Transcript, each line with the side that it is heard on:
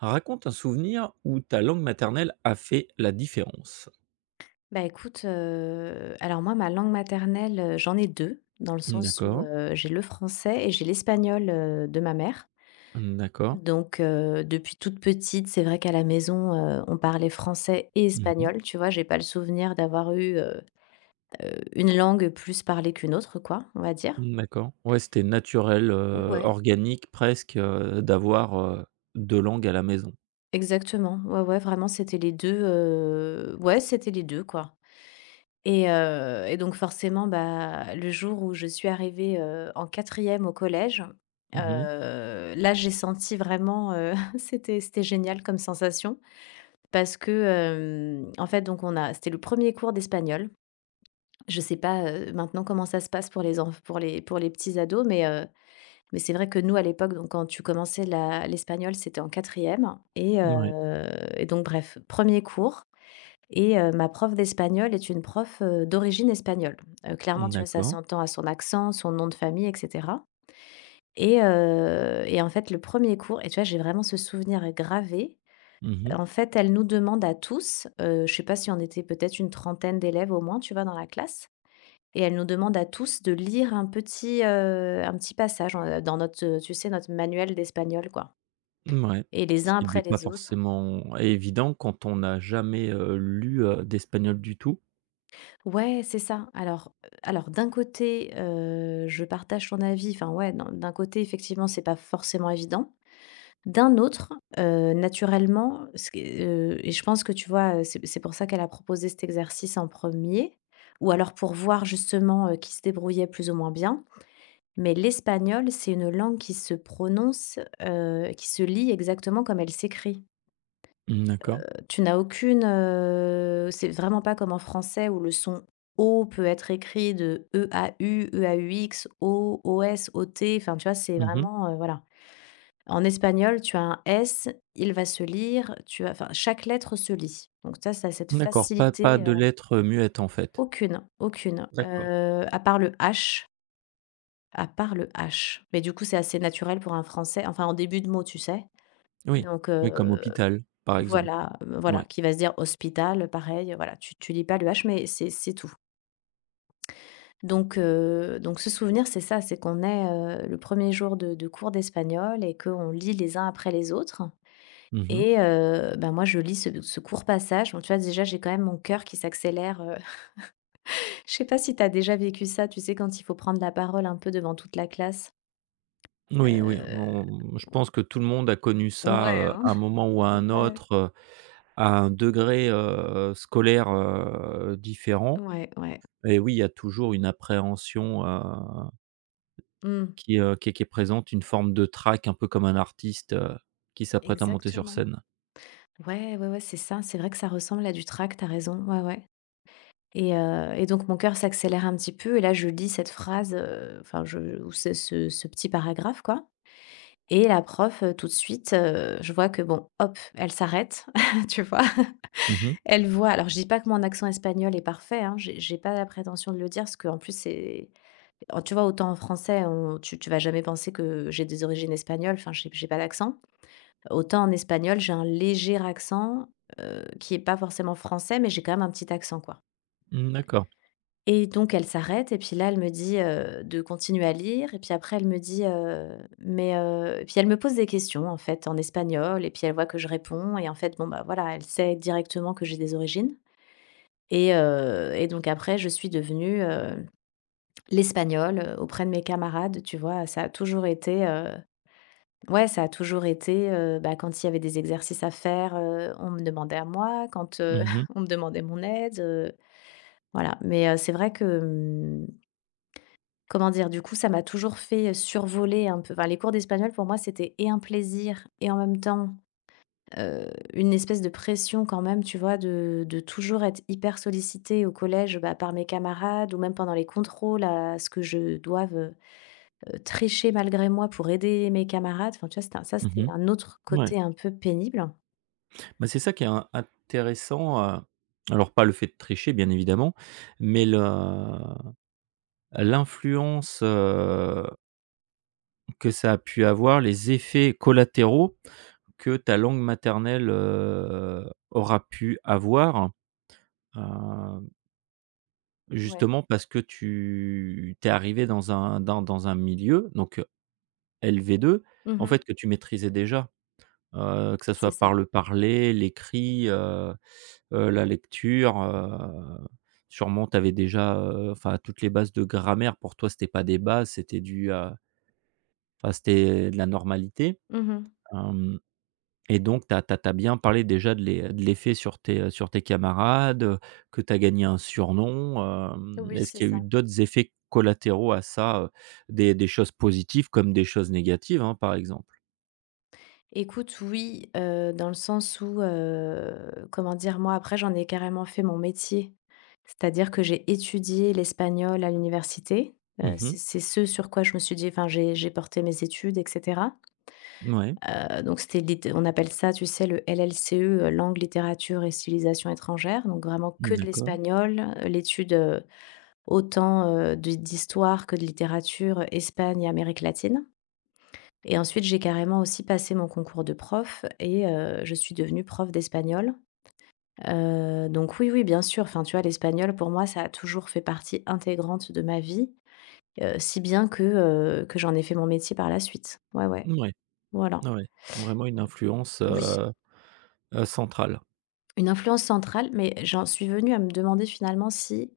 right: Raconte un souvenir où ta langue maternelle a fait la différence.
left: Bah, écoute, alors moi, ma langue maternelle, j'en ai 2 dans le sens où,
right: D'accord,
left: j'ai le français et j'ai l'espagnol, de ma mère.
right: d'accord.
left: Donc, depuis toute petite, c'est vrai qu'à la maison, on parlait français et
right: Mmh.
left: espagnol, tu vois? J'ai pas le souvenir d'avoir eu, une langue plus parlée qu'une autre quoi, on va dire.
right: D'accord. Ouais, c'était naturel,
left: Ouais,
right: organique presque, d'avoir, 2 langues à la maison.
left: exactement. Ouais, ouais, vraiment, c'était les 2. Ouais, c'était les 2, quoi. Et donc forcément, bah, le jour où je suis arrivée, en quatrième au collège,
right: Mmh mh.
left: heu, là, j'ai senti vraiment, c'était génial comme sensation parce que, en fait, donc on a c'était le premier cours d'espagnol. Je sais pas, maintenant comment ça se passe pour les enf pour les petits ados, mais mais c'est vrai que nous, à l'époque, donc quand tu commençais la l'espagnol, c'était en quatrième et donc bref, premier cours ma prof d'espagnol est une prof, d'origine espagnole. Clairement, tu vois, ça
right: D'accord.
left: s'entend à son accent, son nom de famille, et cetera. Et en fait, le premier cours et tu vois, j'ai vraiment ce souvenir gravé.
right: Mmh mh.
left: En fait, elle nous demande à tous, je sais pas si on était peut-être une trentaine d'élèves au moins, tu vois, dans la classe et elle nous demande à tous de lire un petit passage en, dans notre, tu sais, notre manuel d'espagnol, quoi et les
right: Ce
left: uns
right: qui n'est
left: après
right: pas
left: les autres.
right: forcément évident quand on n'a jamais, lu, d'espagnol du tout.
left: Ouais, c'est ça. Alors, d'un côté, je partage ton avis, enfin ouais, non, d'un côté effectivement, c'est pas forcément évident. D'un autre, naturellement, ce qui est et je pense que tu vois, c'est pour ça qu'elle a proposé cet exercice en premier, ou alors pour voir justement, qui se débrouillait plus ou moins bien. Mais l'espagnol, c'est une langue qui se prononce, qui se lit exactement comme elle s'écrit.
right: Mmh, d'accord.
left: Tu n'as aucune, c'est vraiment pas comme en français où le son O peut être écrit de eau, eaux, O, os, ot, enfin, tu vois? C'est
right: Mmh.
left: vraiment, voilà. En espagnol, tu as un S, il va se lire, tu as enfin, chaque lettre se lit. Donc ça a cette
right: D'accord, pas
left: facilité.
right: de lettres, muettes en fait?
left: Aucune, aucune,
right: D'accord.
left: à part le H, à part le H. Mais du coup, c'est assez naturel pour un français, enfin, en début de mot, tu sais?
right: Oui.
left: Donc,
right: Oui, comme hôpital, par exemple.
left: voilà, voilà,
right: Ouais.
left: qui va se dire hospital, pareil, voilà, tu lis pas le H, mais c'est tout. Donc ce souvenir, c'est ça, c'est qu'on est, le premier jour de cours d'espagnol et qu'on lit les uns après les autres ben, moi, je lis ce court passage. Donc tu vois, déjà, j'ai quand même mon cœur qui s'accélère, je sais pas si tu as déjà vécu ça, tu sais, quand il faut prendre la parole un peu devant toute la classe?
right: Oui, oui,
left: Heu,
right: on je pense que tout le monde a connu ça,
left: ouais, hein.
right: à un moment ou à un
left: Ouais,
right: autre, à un degré, scolaire, différent.
left: ouais, ouais.
right: Et oui, il y a toujours une appréhension,
left: Mmh,
right: qui est présente, une forme de trac, un peu comme un artiste, qui s'apprête à monter sur
left: exactement.
right: scène.
left: Ouais, ouais, ouais, c'est ça. C'est vrai que ça ressemble à du trac. T'as raison. Ouais, ouais. Et donc mon cœur s'accélère un petit peu et là je lis cette phrase, enfin je ou ce ce petit paragraphe quoi et la prof, tout de suite, je vois que bon, hop, elle s'arrête, tu vois?
right: Mmh mh.
left: Elle voit alors je dis pas que mon accent espagnol est parfait, hein, j'ai pas la prétention de le dire parce qu'en plus c'est en tu vois, autant en français on tu tu vas jamais penser que j'ai des origines espagnoles, enfin j'ai pas d'accent. Autant en espagnol, j'ai un léger accent, qui est pas forcément français, mais j'ai quand même un petit accent, quoi.
right: Mmh, d'accord.
left: Et donc elle s'arrête et puis là, elle me dit, de continuer à lire et puis après elle me dit: «Mais» et puis elle me pose des questions, en fait, en espagnol et puis elle voit que je réponds et en fait, bon, bah, voilà, elle sait directement que j'ai des origines et donc après je suis devenue, l'espagnole, auprès de mes camarades, tu vois? Ça a toujours été, ouais, ça a toujours été, bah, quand il y avait des exercices à faire, on me demandait à moi, quand,
right: Mmh mh.
left: on me demandait mon aide, voilà. Mais, c'est vrai que, comment dire? Du coup, ça m'a toujours fait, survoler un peu enfin, les cours d'espagnol pour moi, c'était et un plaisir et en même temps, heu, une espèce de pression quand même, tu vois? De toujours être hyper sollicitée au collège, bah, par mes camarades ou même pendant les contrôles à ce que je doive, trécher malgré moi pour aider mes camarades. Enfin, tu vois, c'était un ça, c'était
right: Mmh
left: un autre
right: mh. Ouais.
left: côté un peu pénible.
right: Bah, c'est ça qui est in intéressant, alors pas le fait de tricher bien évidemment, mais le l'influence, que ça a pu avoir, les effets collatéraux que ta langue maternelle, aura pu avoir, heu,
left: Ouais.
right: justement parce que tu es arrivé dans un dans dans un milieu, donc LV2, en
left: Mmh.
right: fait, que tu maîtrisais déjà. Que ça
left: C'est
right: soit par
left: ça.
right: le parler, l'écrit, la lecture, sûrement tu avais déjà, enfin toutes les bases de grammaire pour toi c'était pas des bases, c'était du, enfin c'était de la normalité,
left: Mmh.
right: hem et donc tu as bien parlé déjà de l'effet sur tes camarades, que tu as gagné un surnom,
left: Oui,
right: est-ce
left: c'est
right: qu'il y a eu
left: ça.
right: d'autres effets collatéraux à ça, des choses positives comme des choses négatives, hein, par exemple?
left: Écoute, oui, dans le sens où, comment dire? Moi, après, j'en ai carrément fait mon métier. C'est-à-dire que j'ai étudié l'espagnol à l'université. Heu,
right: Mmh mh.
left: c'est c'est ce sur quoi je me suis dit enfin, j'ai porté mes études etc. Donc c'était litté on appelle ça, tu sais, le LLCE, langue, littérature et civilisation étrangère donc vraiment que de
right: D'accord.
left: l'espagnol, l'étude, autant, d'histoire que de littérature, Espagne et Amérique latine et ensuite j'ai carrément aussi passé mon concours de prof je suis devenue prof d'espagnol. Donc oui, oui, bien sûr, enfin, tu vois, l'espagnol pour moi, ça a toujours fait partie intégrante de ma vie, si bien que j'en ai fait mon métier par la suite. Ouais, ouais,
right: Mouais.
left: voilà.
right: Ah ouais, vraiment une influence,
left: Oui.
right: centrale.
left: Une influence centrale, mais j'en suis venue à me demander finalement si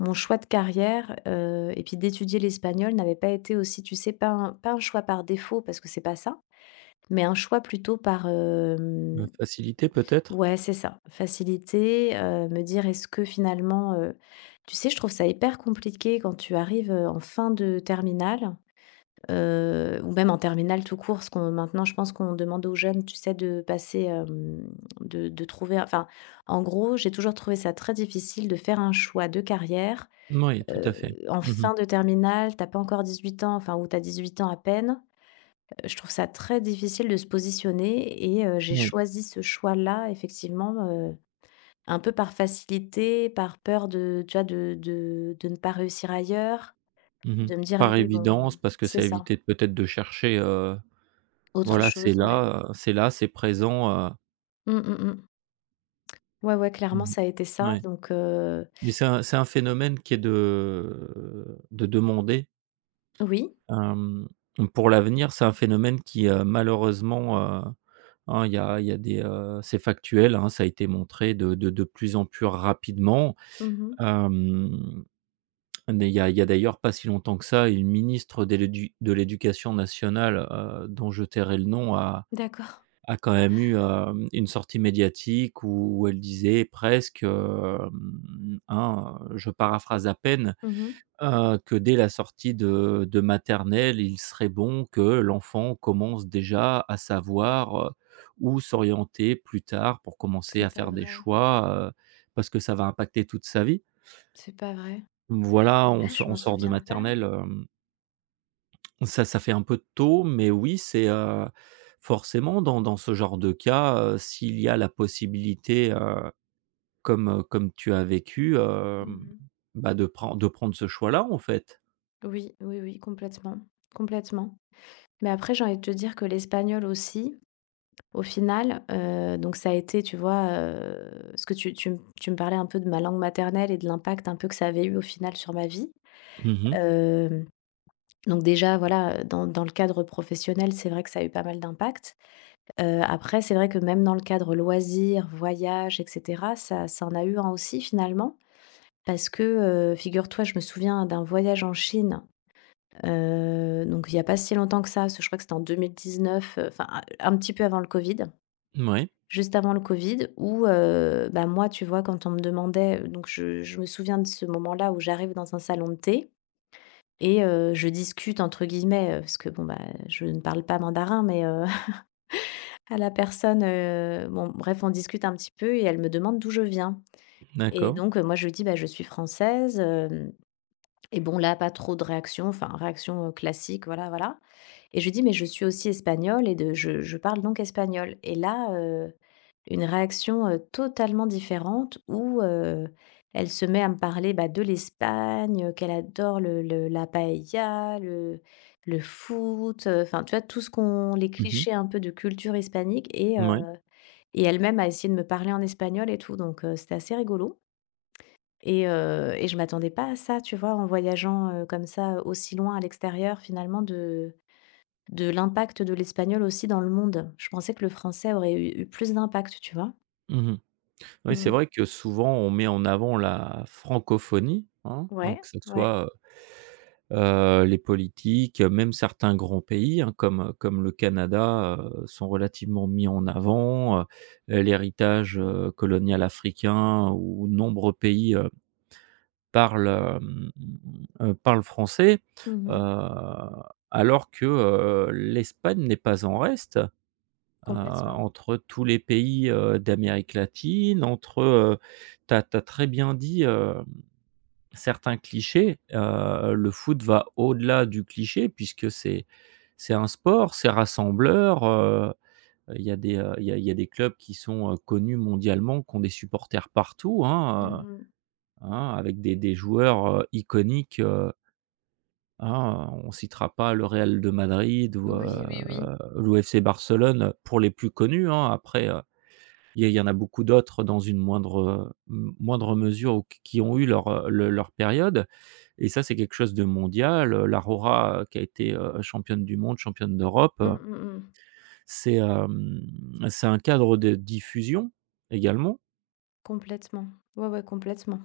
left: mon choix de carrière, et puis d'étudier l'espagnol n'avait pas été aussi, tu sais, pas un choix par défaut parce que c'est pas ça, mais un choix plutôt par,
right: Heu,
left: hem
right: facilité peut-être?
left: ouais, c'est ça, facilité, me dire: «Est-ce que finalement» tu sais, je trouve ça hyper compliqué quand tu arrives, en fin de terminale. Ou même en terminale tout court, ce qu'on maintenant je pense qu'on demande aux jeunes, tu sais, de passer, de trouver enfin, en gros, j'ai toujours trouvé ça très difficile de faire un choix de carrière,
right: Oui, tout à
left: heu,
right: fait.
left: en
right: Mmh.
left: fin de terminale, t'as pas encore 18 ans, enfin, ou t'as 18 ans à peine. Je trouve ça très difficile de se positionner j'ai
right: Oui.
left: choisi ce choix-là effectivement, heu, un peu par facilité, par peur de tu vois, de ne pas réussir ailleurs,
right: Mmh.
left: de me dire:
right: Par
left: «Allez,
right: évidence,
left: bon»
right: parce que
left: c'est
right: ça
left: ça,
right: évitait peut-être de chercher,
left: autre
right: voilà, c'est
left: chose, ouais.
right: là, c'est là, c'est présent.
left: Mmh, mmh mh. Ouais, ouais, clairement,
right: Mmh.
left: ça a été ça
right: Ouais.
left: donc
right: Mais c'est un phénomène qui est de demander,
left: oui.
right: hem, pour l'avenir, c'est un phénomène qui, malheureusement, hein, il y a des, c'est factuel, hein, ça a été montré de plus en plus rapidement,
left: Mmh.
right: hem Mais il y a d'ailleurs pas si longtemps que ça, une ministre de l'éducation nationale, dont je tairai le nom, a
left: D'accord.
right: a quand même eu, une sortie médiatique où elle disait presque, hein, je paraphrase à peine,
left: Mmh.
right: que dès la sortie de maternelle, il serait bon que l'enfant commence déjà à savoir, où s'orienter plus tard pour commencer
left: C'est
right: à
left: pas
right: faire des
left: vrai,
right: choix, parce que ça va impacter toute sa vie.
left: c'est pas vrai.
right: Voilà, on
left: Ah,
right: so
left: je
right: on
left: m'en
right: sort de
left: souviens pas.
right: maternelle, hem Ça ça fait un peu tôt, mais oui, c'est, forcément dans ce genre de cas, s'il y a la possibilité, comme tu as vécu,
left: Mmh.
right: bah, de prendre ce choix-là, en fait.
left: Oui, oui, oui, complètement, complètement. Mais après, j'ai envie de te dire que l'espagnol aussi, au final, donc ça a été, tu vois, parce que tu me parlais un peu de ma langue maternelle et de l'impact un peu que ça avait eu au final sur ma vie.
right: Mmh mh.
left: Hem, donc déjà, voilà, dans le cadre professionnel, c'est vrai que ça a eu pas mal d'impact. Après, c'est vrai que même dans le cadre loisirs, voyages et cetera, ça en a eu un aussi finalement. Parce que, figure-toi, je me souviens d'un voyage en Chine, donc il y a pas si longtemps que ça, parce que je crois que c'était en 2019, enfin, un petit peu avant le covid, juste avant le covid où, bah, moi, tu vois, quand on me demandait donc je me souviens de ce moment-là où j'arrive dans un salon de thé je discute entre guillemets, parce que bon, bah, je ne parle pas mandarin mais à la personne, bon bref, on discute un petit peu et elle me demande d'où je viens et
right: D'accord.
left: donc, moi je lui dis: «Bah, je suis française, et bon, là, pas trop de réaction, enfin réaction, classique, voilà, voilà. Et je lui dis: «Mais je suis aussi espagnole et de je parle donc espagnol» et là, une réaction, totalement différente où, elle se met à me parler, bah, de l'Espagne, qu'elle adore le la paella, le foot, enfin, tu vois? Tout ce qu'on les
right: Mmh mh.
left: clichés un peu de culture hispanique
right: Mouais.
left: et elle-même a essayé de me parler en espagnol et tout, donc c'était assez rigolo. Et je m'attendais pas à ça, tu vois? En voyageant, comme ça, aussi loin à l'extérieur, finalement, de l'impact de l'espagnol aussi dans le monde. Je pensais que le français aurait eu plus d'impact, tu vois?
right: Mmh. Oui, c'est
left: Mmh.
right: vrai que souvent on met en avant la francophonie, hein,
left: Ouais,
right: que ce
left: ouais.
right: soit, heu les politiques, même certains grands pays, hein, comme, le Canada, sont relativement mis en avant, l'héritage, colonial africain où nombreux pays, parlent, hem, parlent français,
left: Mmh.
right: heu, alors que, l'Espagne n'est pas en reste
left: Complètement.
right: entre tous les pays, d'Amérique latine, entre, tu as très bien dit, certains clichés, le foot va au-delà du cliché puisque c'est un sport, c'est rassembleur, il y a des clubs qui sont, connus mondialement, qui ont des supporters partout, hein,
left: Mmh.
right: hein, avec des joueurs, iconiques, hein, on ne citera pas le Real de Madrid ou,
left: Oui, oui, oui.
right: l'UFC Barcelone pour les plus connus, hein, après, il y en a beaucoup d'autres dans une moindre, m moindre mesure ou q qui ont eu leur période. Et ça, c'est quelque chose de mondial, la Rora, qui a été, championne du monde, championne d'Europe,
left: Mmh, mmh mh.
right: c'est, c'est un cadre de diffusion également.
left: Complètement. Ouais, ouais, complètement.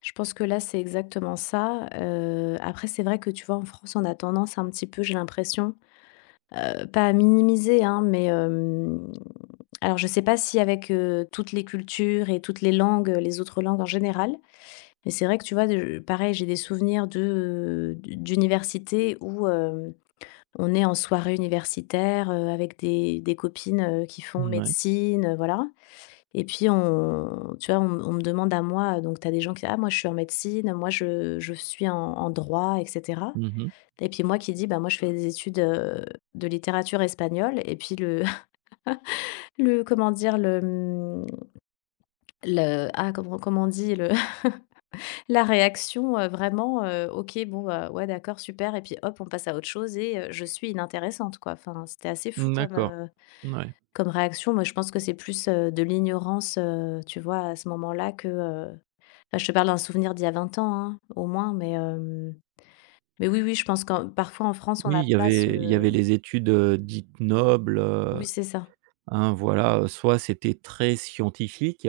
left: Je pense que là, c'est exactement ça, après c'est vrai que, tu vois, en France, on a tendance un petit peu, j'ai l'impression. Pas à minimiser, hein, mais alors je sais pas si avec, toutes les cultures et toutes les langues, les autres langues en général, mais c'est vrai que tu vois, de pareil, j'ai des souvenirs de, d'université où, on est en soirée universitaire, avec des copines, qui font
right: Mouais.
left: médecine, voilà et puis on tu vois, on me demande à moi, donc tu as des gens qui: disent, «Ah moi je suis en médecine, moi je suis en droit» et cetera
right: Mmh.
left: et puis moi qui dis: «Bah, moi je fais des études, de littérature espagnole» et puis le le comment dire? Le, mmh, le ah comment on dit? Le la réaction, vraiment: «OK, bon, bah, ouais, d'accord, super» et puis hop, on passe à autre chose je suis inintéressante quoi. Enfin, c'était assez fou comme,
right: D'accord. Mouais.
left: comme réaction. Moi, je pense que c'est plus, de l'ignorance, tu vois? À ce moment-là que, enfin, je te parle d'un souvenir d'il y a 20 ans, hein, au moins, mais mais oui, oui, je pense qu'en parfois en France, on
right: Oui,
left: n'a
right: il y
left: pas
right: avait il y avait
left: ce.
right: les études, dites nobles,
left: Oui, c'est ça.
right: hein, voilà, soit c'était très scientifique.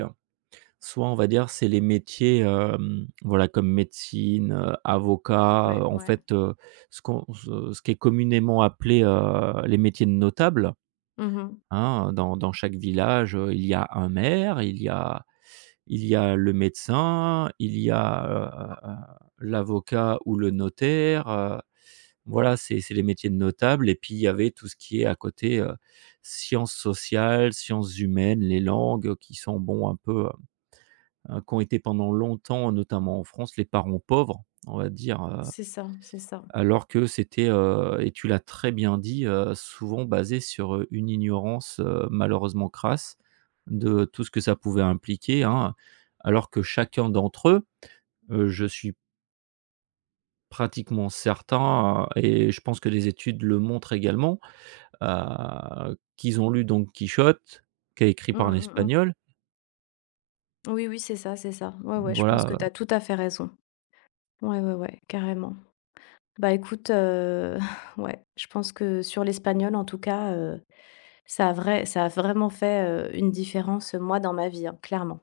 right: Soit, on va dire, c'est les métiers, voilà, comme médecine, avocat,
left: Ouais,
right: en
left: ouais.
right: fait, ce qu'on ce ce qui est communément appelé, les métiers de notables,
left: Mmh.
right: hein. Dans chaque village, il y a un maire, il y a le médecin, il y a, heu heu l'avocat ou le notaire, voilà, c'est les métiers de notables et puis il y avait tout ce qui est à côté, sciences sociales, sciences humaines, les langues qui sont, bon, un peu, qu'ont été pendant longtemps, notamment en France, les parents pauvres, on va dire,
left: C'est ça, c'est ça.
right: alors que c'était, et tu l'as très bien dit, souvent basé sur, une ignorance, malheureusement crasse de tout ce que ça pouvait impliquer, hein. Alors que chacun d'entre eux, je suis pratiquement certain, et je pense que les études le montrent également, qu'ils ont lu donc Quichotte, qui est écrit
left: Mmh,
right: par un
left: mmh mh.
right: Espagnol,
left: Oui, oui, c'est ça, c'est ça. Ouais, ouais, je pense que tu as
right: voilà.
left: tout à fait raison. Ouais, ouais, ouais, carrément. Bah, écoute, ouais, je pense que sur l'espagnol, en tout cas, ça a vraiment fait, une différence, moi, dans ma vie, hein, clairement.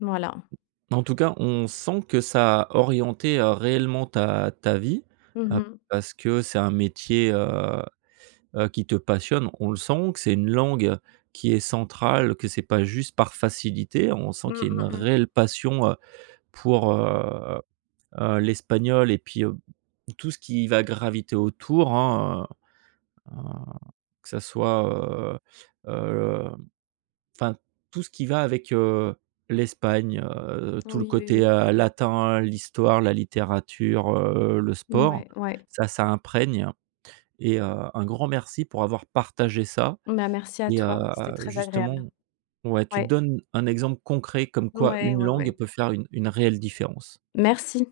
left: Voilà.
right: En tout cas, on sent que ça a orienté, réellement ta vie,
left: Mmh
right: heu,
left: mh.
right: parce que c'est un métier, qui te passionne. On le sent que c'est une langue qui est centrale, que c'est pas juste par facilité. On sent
left: Mmh,
right: qu'il y a une
left: mmh mmh.
right: réelle passion, pour, l'espagnol et puis, tout ce qui va graviter autour, hein, heu heu, que ça soit, heu enfin, tout ce qui va avec, l'Espagne, tout le
left: Oui, oui,
right: côté,
left: oui.
right: latin, l'histoire, la littérature, le sport,
left: Ouais, ouais.
right: ça imprègne et un grand merci pour avoir partagé ça
left: Bah, merci à
right: et
left: toi, c'était très
right: justement
left: agréable.
right: ouais, tu
left: Ouais.
right: donnes un exemple concret comme quoi
left: Ouais,
right: une
left: ouais,
right: langue
left: ouais.
right: peut faire une réelle différence.
left: Merci.